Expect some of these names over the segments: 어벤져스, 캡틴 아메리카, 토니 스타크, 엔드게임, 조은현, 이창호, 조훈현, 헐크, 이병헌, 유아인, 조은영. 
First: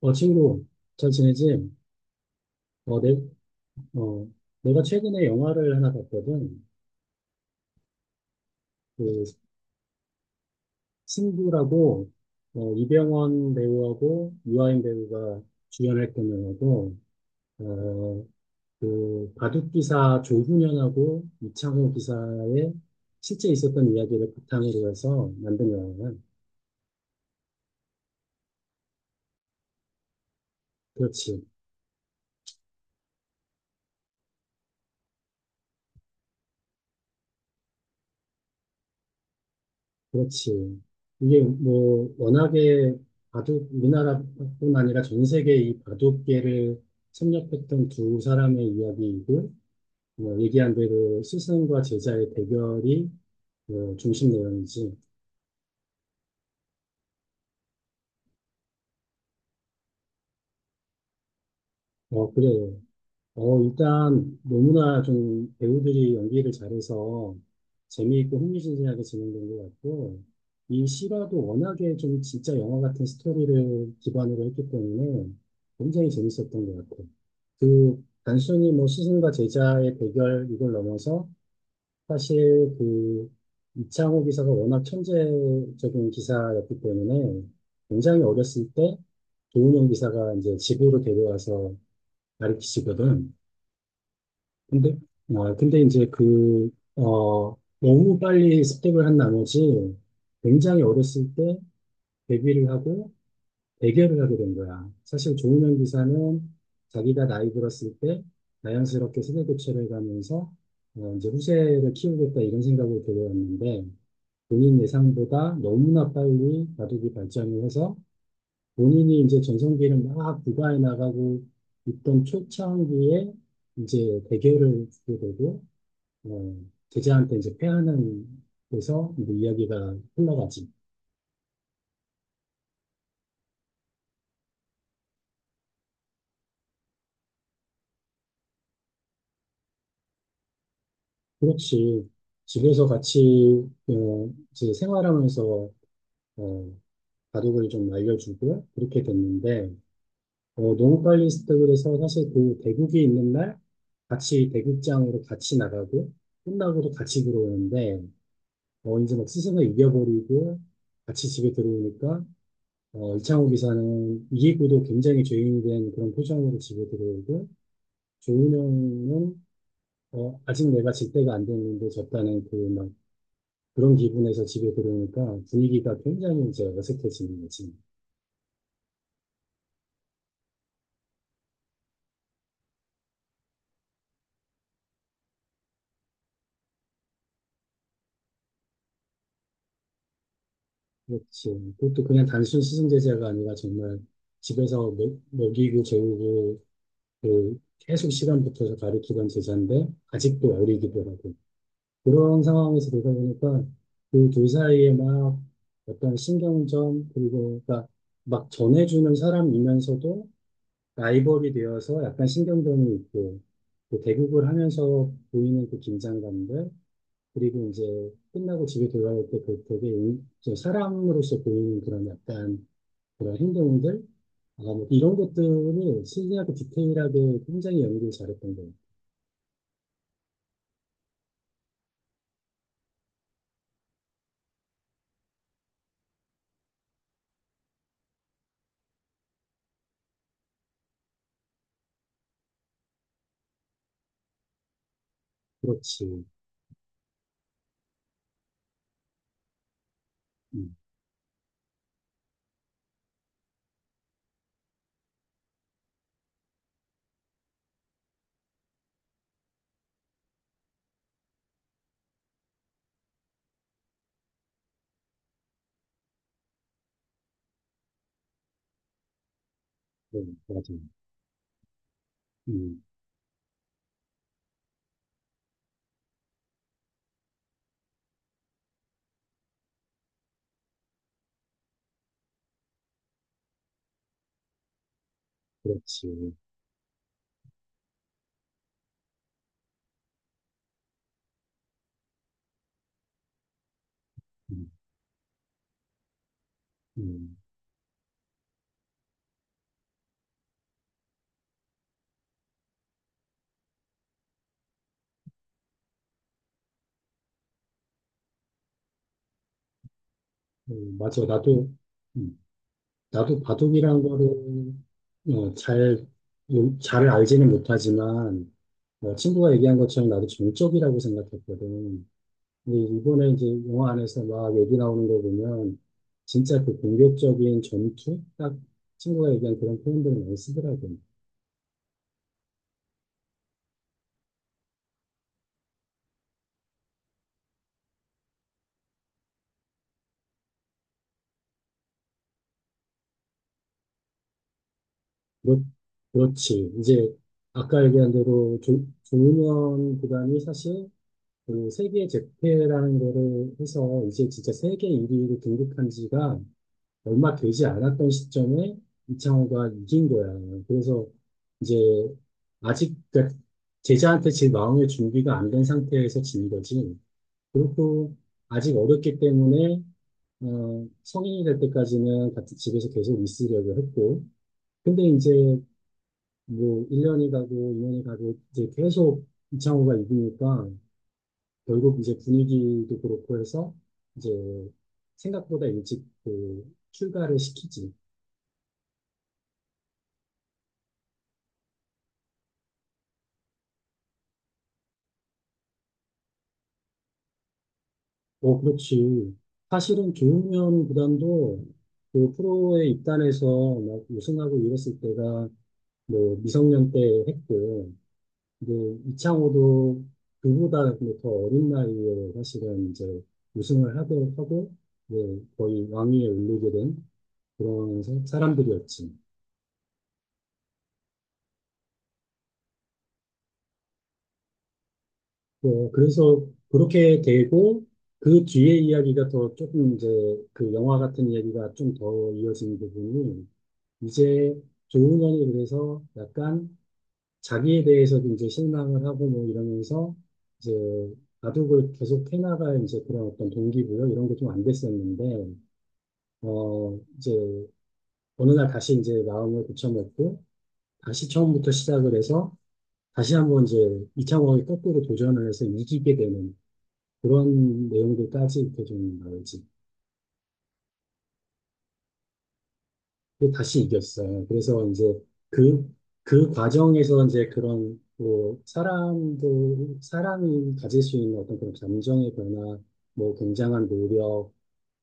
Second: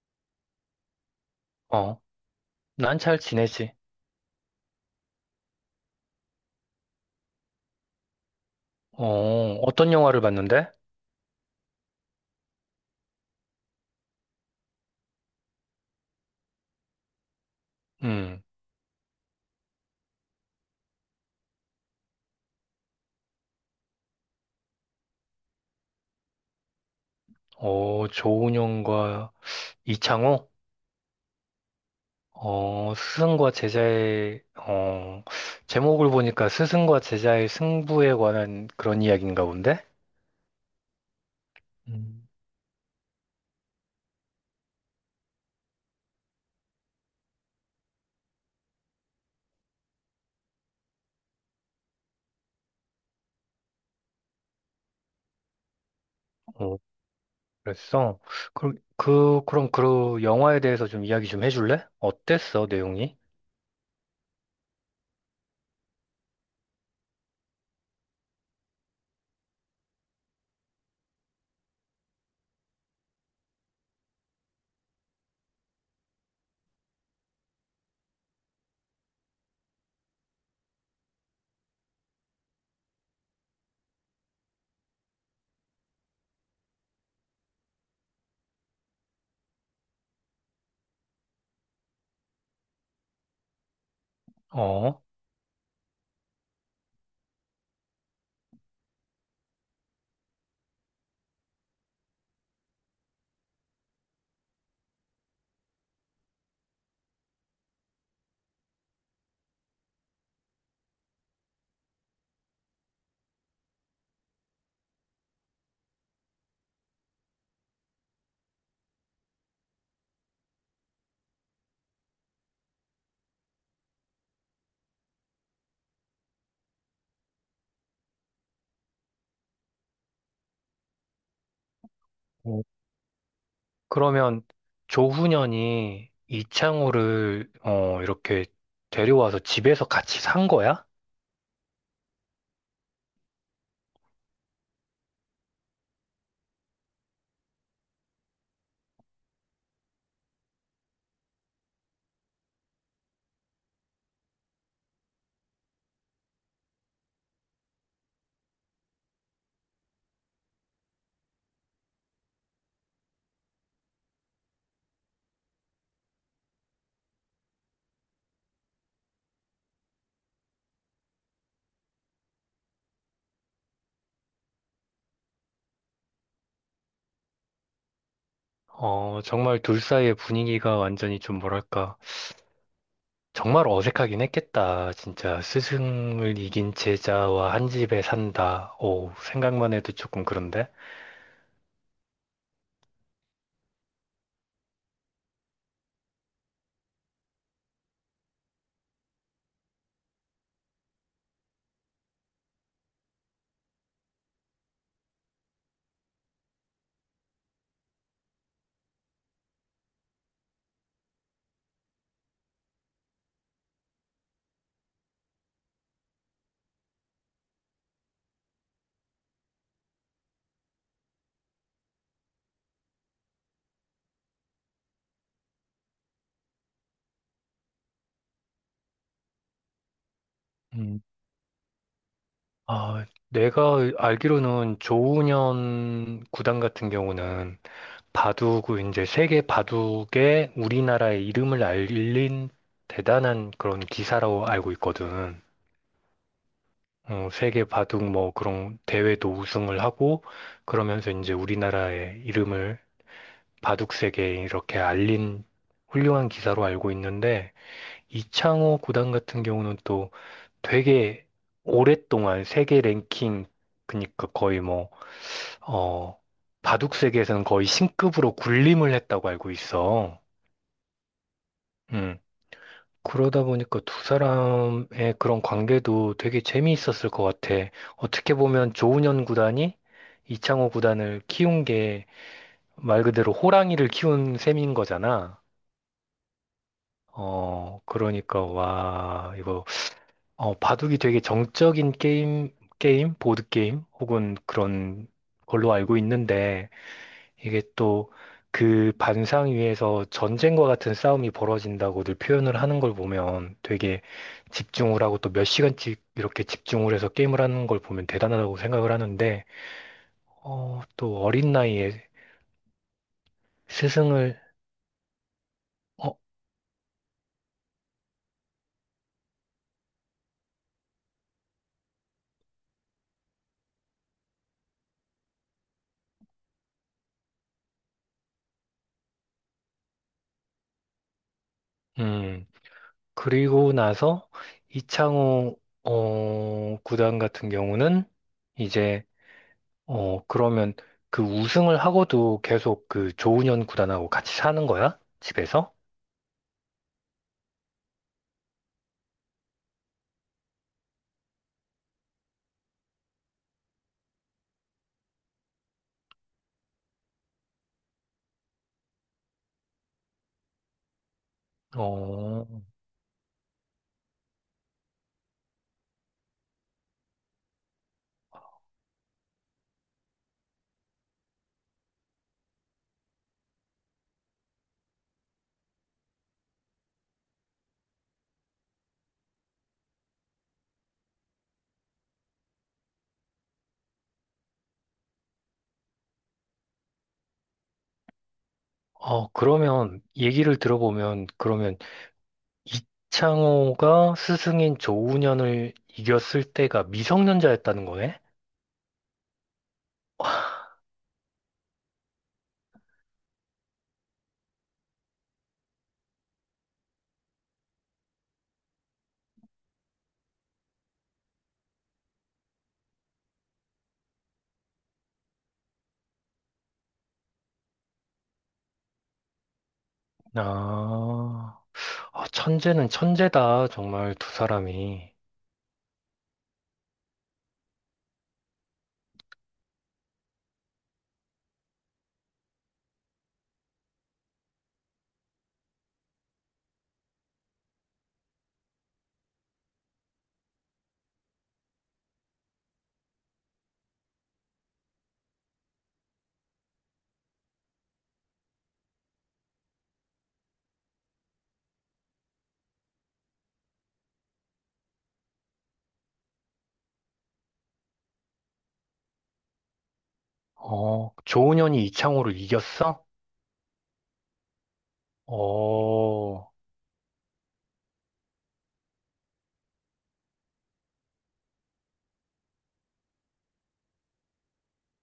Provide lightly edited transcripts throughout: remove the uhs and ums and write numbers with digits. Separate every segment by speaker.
Speaker 1: 친구, 잘 지내지?
Speaker 2: 어, 난
Speaker 1: 어, 내,
Speaker 2: 잘 지내지.
Speaker 1: 어, 내가 최근에 영화를 하나 봤거든. 그,
Speaker 2: 어, 어떤 영화를 봤는데?
Speaker 1: 승부라고, 이병헌 배우하고 유아인 배우가 주연했던 영화고, 어,
Speaker 2: 음.
Speaker 1: 바둑기사 조훈현하고 이창호 기사의 실제 있었던 이야기를 바탕으로 해서 만든 영화야.
Speaker 2: 조은영과 이창호?
Speaker 1: 그렇지.
Speaker 2: 스승과 제자의, 제목을 보니까 스승과 제자의 승부에 관한 그런 이야기인가 본데?
Speaker 1: 그렇지. 이게 뭐
Speaker 2: 음.
Speaker 1: 워낙에 바둑 우리나라뿐 아니라 전 세계 이 바둑계를 섭렵했던 두 사람의 이야기이고 뭐 얘기한 대로 스승과 제자의 대결이 뭐 중심 내용이지.
Speaker 2: 어, 그랬어. 그럼, 그럼 그 영화에 대해서 좀 이야기 좀 해줄래?
Speaker 1: 어 그래.
Speaker 2: 어땠어, 내용이?
Speaker 1: 일단 너무나 좀 배우들이 연기를 잘해서 재미있고 흥미진진하게 진행된 것 같고, 이 실화도 워낙에 좀 진짜 영화 같은 스토리를 기반으로 했기 때문에 굉장히 재밌었던 것 같아요. 단순히 뭐 스승과 제자의 대결 이걸 넘어서 사실 이창호 기사가 워낙 천재적인 기사였기 때문에 굉장히 어렸을 때 조은영 기사가 이제 집으로 데려와서 가르치시거든. 근데,
Speaker 2: 어.
Speaker 1: 근데 이제 너무 빨리 습득을 한 나머지 굉장히 어렸을 때 데뷔를 하고 대결을 하게 된 거야. 사실 조은현 기사는 자기가 나이 들었을 때 자연스럽게 세대 교체를 가면서 이제 후세를 키우겠다 이런 생각을 들여왔는데 본인 예상보다 너무나 빨리 바둑이 발전을 해서 본인이 이제 전성기를 막 부과해 나가고 있던 초창기에 이제 대결을 주게 되고 어, 제자한테 이제 패하는 데서 이제 이야기가 흘러가지.
Speaker 2: 어, 그러면 조훈현이 이창호를 이렇게 데려와서 집에서 같이 산 거야?
Speaker 1: 그렇지. 집에서 같이 이제 생활하면서 어, 바둑을 좀 알려주고 그렇게 됐는데 너무 빨리 스탑을 해서 사실 그 대국이 있는 날 같이 대국장으로 같이 나가고 끝나고도 같이 들어오는데 이제 막 스승을 이겨버리고 같이 집에 들어오니까 이창호 기사는 이기고도 굉장히 죄인된 그런 표정으로 집에 들어오고 종민형은 아직 내가 질 때가 안 됐는데 졌다는 그 막 그런 기분에서 집에 들어오니까 분위기가 굉장히 이제 어색해지는 거지.
Speaker 2: 정말 둘 사이의 분위기가 완전히 좀 뭐랄까. 정말 어색하긴 했겠다. 진짜 스승을 이긴 제자와 한 집에 산다. 오, 생각만 해도 조금 그런데.
Speaker 1: 그렇지. 그것도 그냥 단순 시승 제재가 아니라 정말 집에서 먹이고 재우고 그 계속 시간 붙어서 가르치던 제자인데 아직도 어리기도 하고 그런 상황에서 되다 보니까 그 둘 사이에 막 어떤 신경전 그리고 그러니까 막 전해주는 사람이면서도 라이벌이 되어서 약간 신경전이 있고, 그 대국을 하면서 보이는 그 긴장감들, 그리고 이제 끝나고 집에 돌아올 때 그 되게 좀 사람으로서 보이는 그런 약간 그런 행동들, 뭐 이런 것들을 신기하고 디테일하게 굉장히 연기를 잘했던 거예요.
Speaker 2: 음. 아, 내가 알기로는 조훈현 구단 같은 경우는 바둑, 이제 세계 바둑에 우리나라의 이름을 알린 대단한 그런 기사라고 알고 있거든.
Speaker 1: 그렇지.
Speaker 2: 어, 세계 바둑 뭐 그런 대회도 우승을 하고
Speaker 1: 음,
Speaker 2: 그러면서 이제 우리나라의 이름을 바둑 세계에 이렇게 알린 훌륭한 기사로 알고 있는데 이창호 구단 같은 경우는 또 되게 오랫동안 세계 랭킹 그니까 러 거의 뭐 어, 바둑 세계에서는 거의 신급으로 군림을 했다고 알고 있어.
Speaker 1: 네, 맞아.
Speaker 2: 음.
Speaker 1: 음,
Speaker 2: 그러다 보니까 두 사람의 그런 관계도 되게 재미있었을 것 같아. 어떻게 보면 조훈현 구단이 이창호 구단을 키운 게 말 그대로 호랑이를 키운 셈인 거잖아.
Speaker 1: 그렇지.
Speaker 2: 어, 그러니까, 와, 이거, 바둑이 되게 정적인 게임, 보드게임, 혹은
Speaker 1: 음,
Speaker 2: 그런 걸로 알고 있는데,
Speaker 1: 음.
Speaker 2: 이게 또 그 반상 위에서 전쟁과 같은 싸움이 벌어진다고들 표현을 하는 걸 보면 되게 집중을 하고 또 몇 시간씩 이렇게 집중을 해서 게임을 하는 걸 보면 대단하다고 생각을 하는데, 어, 또
Speaker 1: 맞아.
Speaker 2: 어린 나이에
Speaker 1: 음, 나도 바둑이란 거를
Speaker 2: 스승을,
Speaker 1: 어, 잘,
Speaker 2: 어,
Speaker 1: 잘 알지는 못하지만, 친구가 얘기한 것처럼 나도 정적이라고 생각했거든. 근데 이번에 이제 영화 안에서 막 얘기 나오는 거 보면, 진짜 그 공격적인 전투? 딱 친구가 얘기한 그런 표현들을 많이 쓰더라고.
Speaker 2: 음, 그리고 나서 이창호, 구단 같은 경우는 이제, 그러면 그 우승을 하고도 계속 그 조훈현 구단하고 같이 사는 거야?
Speaker 1: 그렇,
Speaker 2: 집에서?
Speaker 1: 그렇지. 이제 아까 얘기한 대로 조은현 구단이 사실 그 세계 재패라는 거를 해서 이제 진짜 세계 1위로 등극한 지가 얼마 되지 않았던 시점에 이창호가 이긴 거야. 그래서 이제
Speaker 2: 어,
Speaker 1: 아직 그러니까 제자한테 제 마음의 준비가 안 된 상태에서 진 거지. 그렇고 아직 어렸기 때문에 성인이 될 때까지는 같은 집에서 계속 있으려고 했고. 근데 이제 뭐 1년이 가고 2년이 가고 이제 계속 이창호가 이기니까 결국 이제 분위기도 그렇고 해서 이제 생각보다 일찍 그 출가를 시키지.
Speaker 2: 그러면 얘기를 들어보면 그러면 이창호가 스승인 조훈현을 이겼을 때가 미성년자였다는 거네?
Speaker 1: 어, 그렇지. 사실은 조용현 구단도 그 프로에 입단해서 막 우승하고 이랬을 때가 뭐 미성년 때 했고, 이제 이창호도 그보다 뭐더 어린 나이에 사실은 이제 우승을 하고, 이제 거의 왕위에 오르게 된 그런 사람들이었지.
Speaker 2: 아, 아, 천재는 천재다. 정말 두 사람이.
Speaker 1: 그래서 그렇게 되고, 그 뒤에 이야기가 더 조금 이제 그 영화 같은 이야기가 좀 더 이어진 부분이 이제 조용현이 그래서 약간 자기에 대해서도 이제 실망을 하고 뭐 이러면서 이제 바둑을 계속 해나갈 이제 그런 어떤 동기부여 이런 게 좀 안 됐었는데, 이제 어느 날 다시 이제 마음을 고쳐먹고 다시 처음부터 시작을 해서 다시 한번 이제 이창호의 거꾸로 도전을 해서 이기게 되는 그런 내용들까지 이렇게 좀 나오지.
Speaker 2: 어, 조훈현이 이창호를 이겼어?
Speaker 1: 또 다시 이겼어요. 그래서 이제 그, 그
Speaker 2: 어,
Speaker 1: 과정에서 이제 그런 뭐 사람도 사람이 가질 수 있는 어떤 그런 감정의 변화, 뭐 굉장한 노력,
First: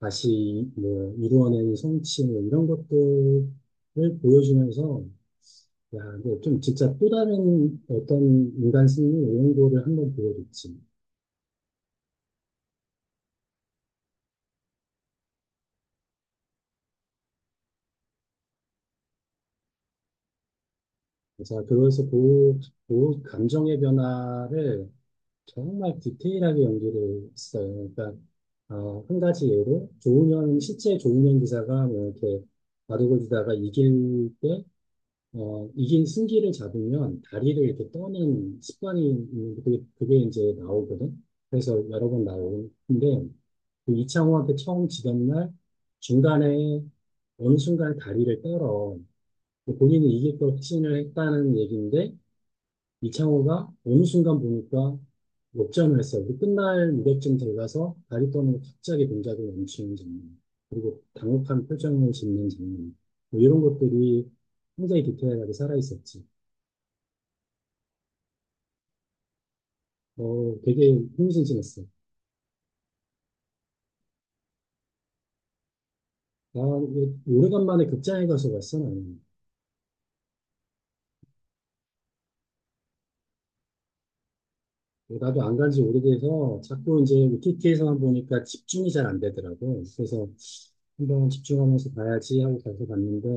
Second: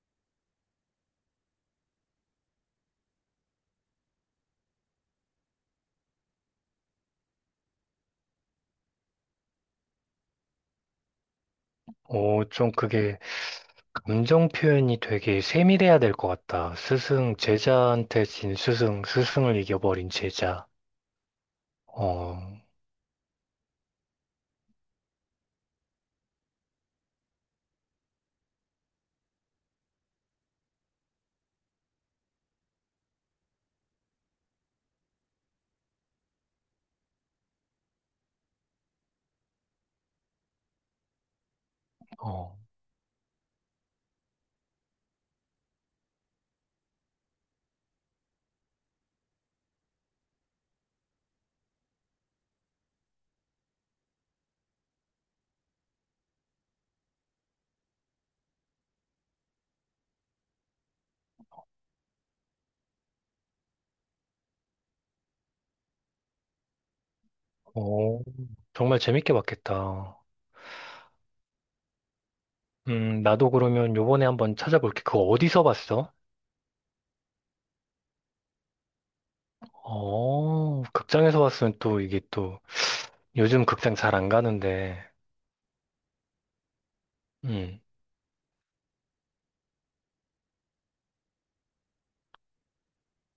Speaker 1: 다시 뭐 이루어낸 성취 뭐 이런 것들을 보여주면서 야, 이거 좀 진짜 또 다른 어떤 인간 승리 이런 거를 한번 보여줬지.
Speaker 2: 어, 좀 그게 감정 표현이 되게 세밀해야 될 것 같다. 스승, 제자한테 진 스승, 스승을 이겨버린 제자.
Speaker 1: 그래서
Speaker 2: 어,
Speaker 1: 그 감정의 변화를 정말 디테일하게 연기를 했어요. 그러니까 한 가지 예로 조은현 실제 조은현 기사가 뭐 이렇게 바둑을 두다가 이길 때 이긴 승기를 잡으면 다리를 이렇게 떠는 습관이 있는데 그게 이제 나오거든. 그래서 여러 번
Speaker 2: 어,
Speaker 1: 나오는데 그 이창호한테 처음 지던 날 중간에 어느 순간 다리를 떨어 본인이 이길 걸 확신을 했다는 얘기인데 이창호가 어느 순간 보니까 역전을 했어요. 그 끝날 무렵쯤 어가서 다리 떠는 갑자기 동작을 멈추는 장면, 그리고 당혹한 표정을 짓는 장면, 뭐 이런 것들이 굉장히 디테일하게 살아있었지.
Speaker 2: 어. 정말 재밌게 봤겠다.
Speaker 1: 되게 흥미진진했어.
Speaker 2: 나도 그러면 요번에 한번 찾아볼게. 그거 어디서 봤어?
Speaker 1: 나 오래간만에 극장에 가서 봤어, 나는.
Speaker 2: 극장에서 봤으면 또 이게 또 요즘 극장 잘 안 가는데.
Speaker 1: 나도 안 간지 오래돼서 자꾸 이제
Speaker 2: 음.
Speaker 1: OTT에서만 보니까 집중이 잘 안 되더라고. 그래서 한번 집중하면서 봐야지 하고 가서 봤는데,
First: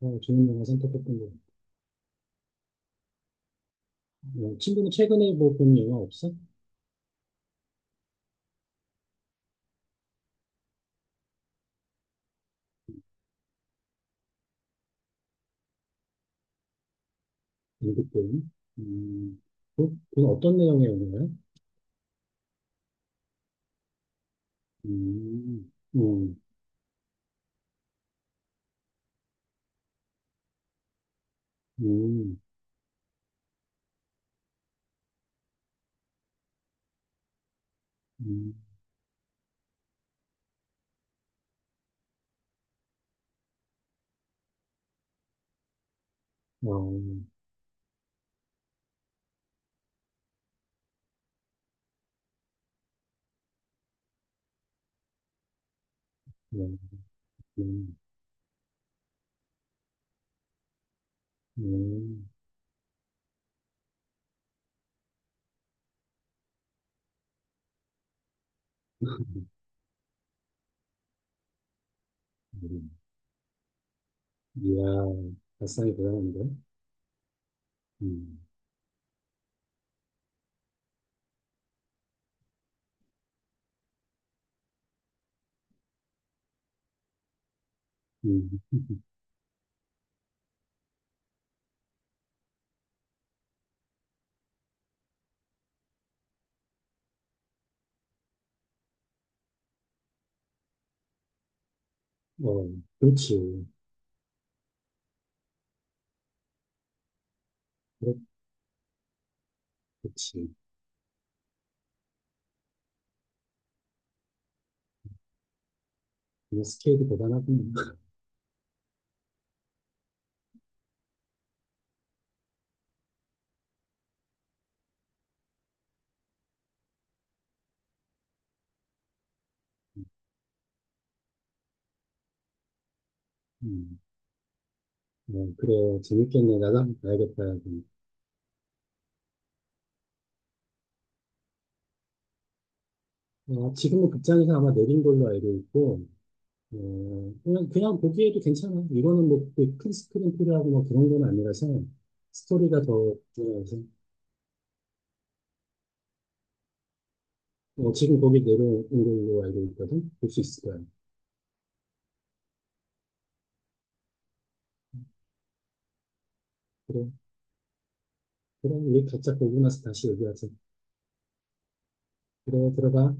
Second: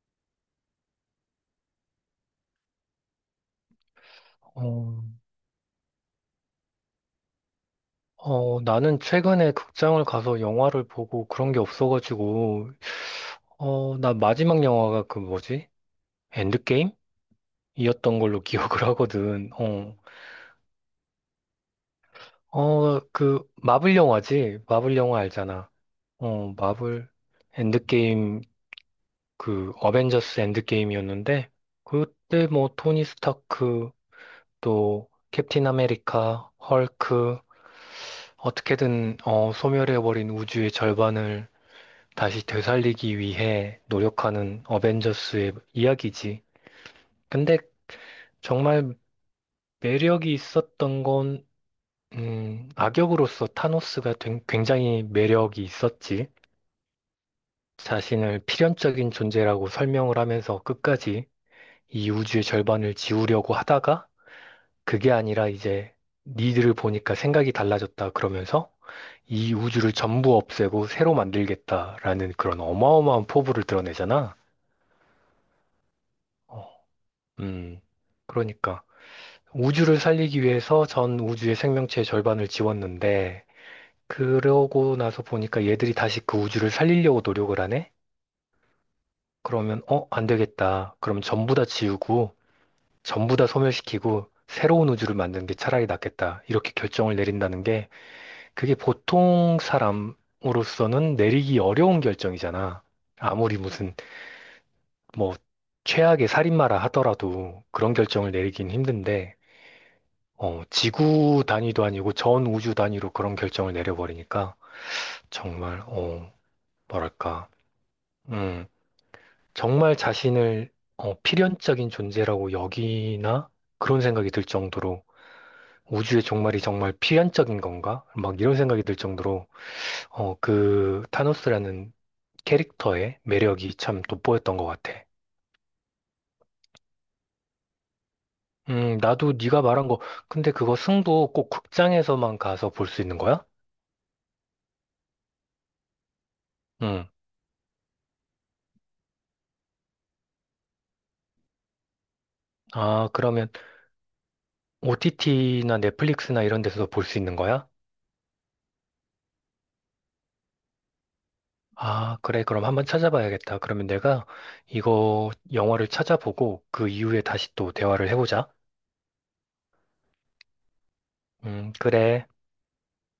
Speaker 1: 좋은 영화 선택했던 것 같아. 친구는
Speaker 2: 어,
Speaker 1: 최근에 뭐 본 영화 없어?
Speaker 2: 어, 나는 최근에 극장을 가서 영화를 보고 그런 게 없어가지고, 나 마지막 영화가 그 뭐지? 엔드게임?
Speaker 1: 연극
Speaker 2: 이었던
Speaker 1: 배우?
Speaker 2: 걸로 기억을
Speaker 1: 음,
Speaker 2: 하거든. 어,
Speaker 1: 그 어떤 내용의 영화야?
Speaker 2: 그 마블 영화지? 마블 영화 알잖아.
Speaker 1: 음, 음,
Speaker 2: 마블 엔드게임 그 어벤져스 엔드게임이었는데
Speaker 1: 음,
Speaker 2: 그때 뭐 토니 스타크 또 캡틴 아메리카, 헐크
Speaker 1: 음,
Speaker 2: 어떻게든 어, 소멸해버린 우주의 절반을 다시 되살리기 위해 노력하는 어벤져스의 이야기지.
Speaker 1: 어,
Speaker 2: 근데 정말 매력이 있었던 건 악역으로서 타노스가 된- 굉장히 매력이 있었지.
Speaker 1: 음,
Speaker 2: 자신을 필연적인 존재라고 설명을 하면서 끝까지 이
Speaker 1: 음,
Speaker 2: 우주의 절반을 지우려고 하다가 그게 아니라 이제 니들을 보니까 생각이 달라졌다 그러면서 이 우주를 전부 없애고 새로 만들겠다라는 그런
Speaker 1: 음.
Speaker 2: 어마어마한 포부를 드러내잖아.
Speaker 1: 이야, 발상이 대단한데?
Speaker 2: 어, 음,
Speaker 1: 음,
Speaker 2: 그러니까 우주를 살리기 위해서 전 우주의 생명체의 절반을 지웠는데 그러고 나서 보니까 얘들이 다시 그 우주를 살리려고 노력을 하네?
Speaker 1: 음,
Speaker 2: 그러면 어, 안 되겠다. 그럼 전부 다 지우고 전부 다 소멸시키고 새로운 우주를 만드는 게 차라리 낫겠다. 이렇게 결정을 내린다는 그게 보통 사람으로서는 내리기 어려운
Speaker 1: 어,
Speaker 2: 결정이잖아. 아무리
Speaker 1: 그렇지.
Speaker 2: 무슨 뭐 최악의 살인마라 하더라도 그런
Speaker 1: 그렇-
Speaker 2: 결정을 내리긴 힘든데,
Speaker 1: 그렇지.
Speaker 2: 지구 단위도 아니고 전 우주 단위로 그런 결정을 내려버리니까 정말 어,
Speaker 1: 이거 스케일이
Speaker 2: 뭐랄까,
Speaker 1: 대단하군.
Speaker 2: 음, 정말 자신을 필연적인 존재라고 여기나 그런 생각이 들 정도로 우주의 종말이 정말 필연적인 건가? 막 이런 생각이 들 정도로 그 타노스라는 캐릭터의 매력이
Speaker 1: 음,
Speaker 2: 참 돋보였던 것 같아.
Speaker 1: 어, 그래, 재밌겠네. 나도 한번 봐야겠다. 여기.
Speaker 2: 나도 네가 말한 거, 근데 그거 승부 꼭 극장에서만 가서 볼 수 있는 거야?
Speaker 1: 지금은 극장에서 아마 내린 걸로 알고 있고,
Speaker 2: 음.
Speaker 1: 그냥 보기에도 괜찮아. 이거는 뭐, 그큰 스크린 필요하고 뭐 그런 건 아니라서, 스토리가
Speaker 2: 아,
Speaker 1: 더
Speaker 2: 그러면
Speaker 1: 중요해서,
Speaker 2: OTT나 넷플릭스나 이런 데서도 볼 수 있는 거야?
Speaker 1: 지금 거기 내려온 걸로 알고 있거든? 볼 수 있을 거야.
Speaker 2: 아, 그래. 그럼 한번 찾아봐야겠다. 그러면 내가 이거 영화를 찾아보고 그
Speaker 1: 그래,
Speaker 2: 이후에 다시 또 대화를 해보자.
Speaker 1: 그럼 우리 각자 보고 나서 다시 얘기하자.
Speaker 2: 그래.
Speaker 1: 그래, 들어가.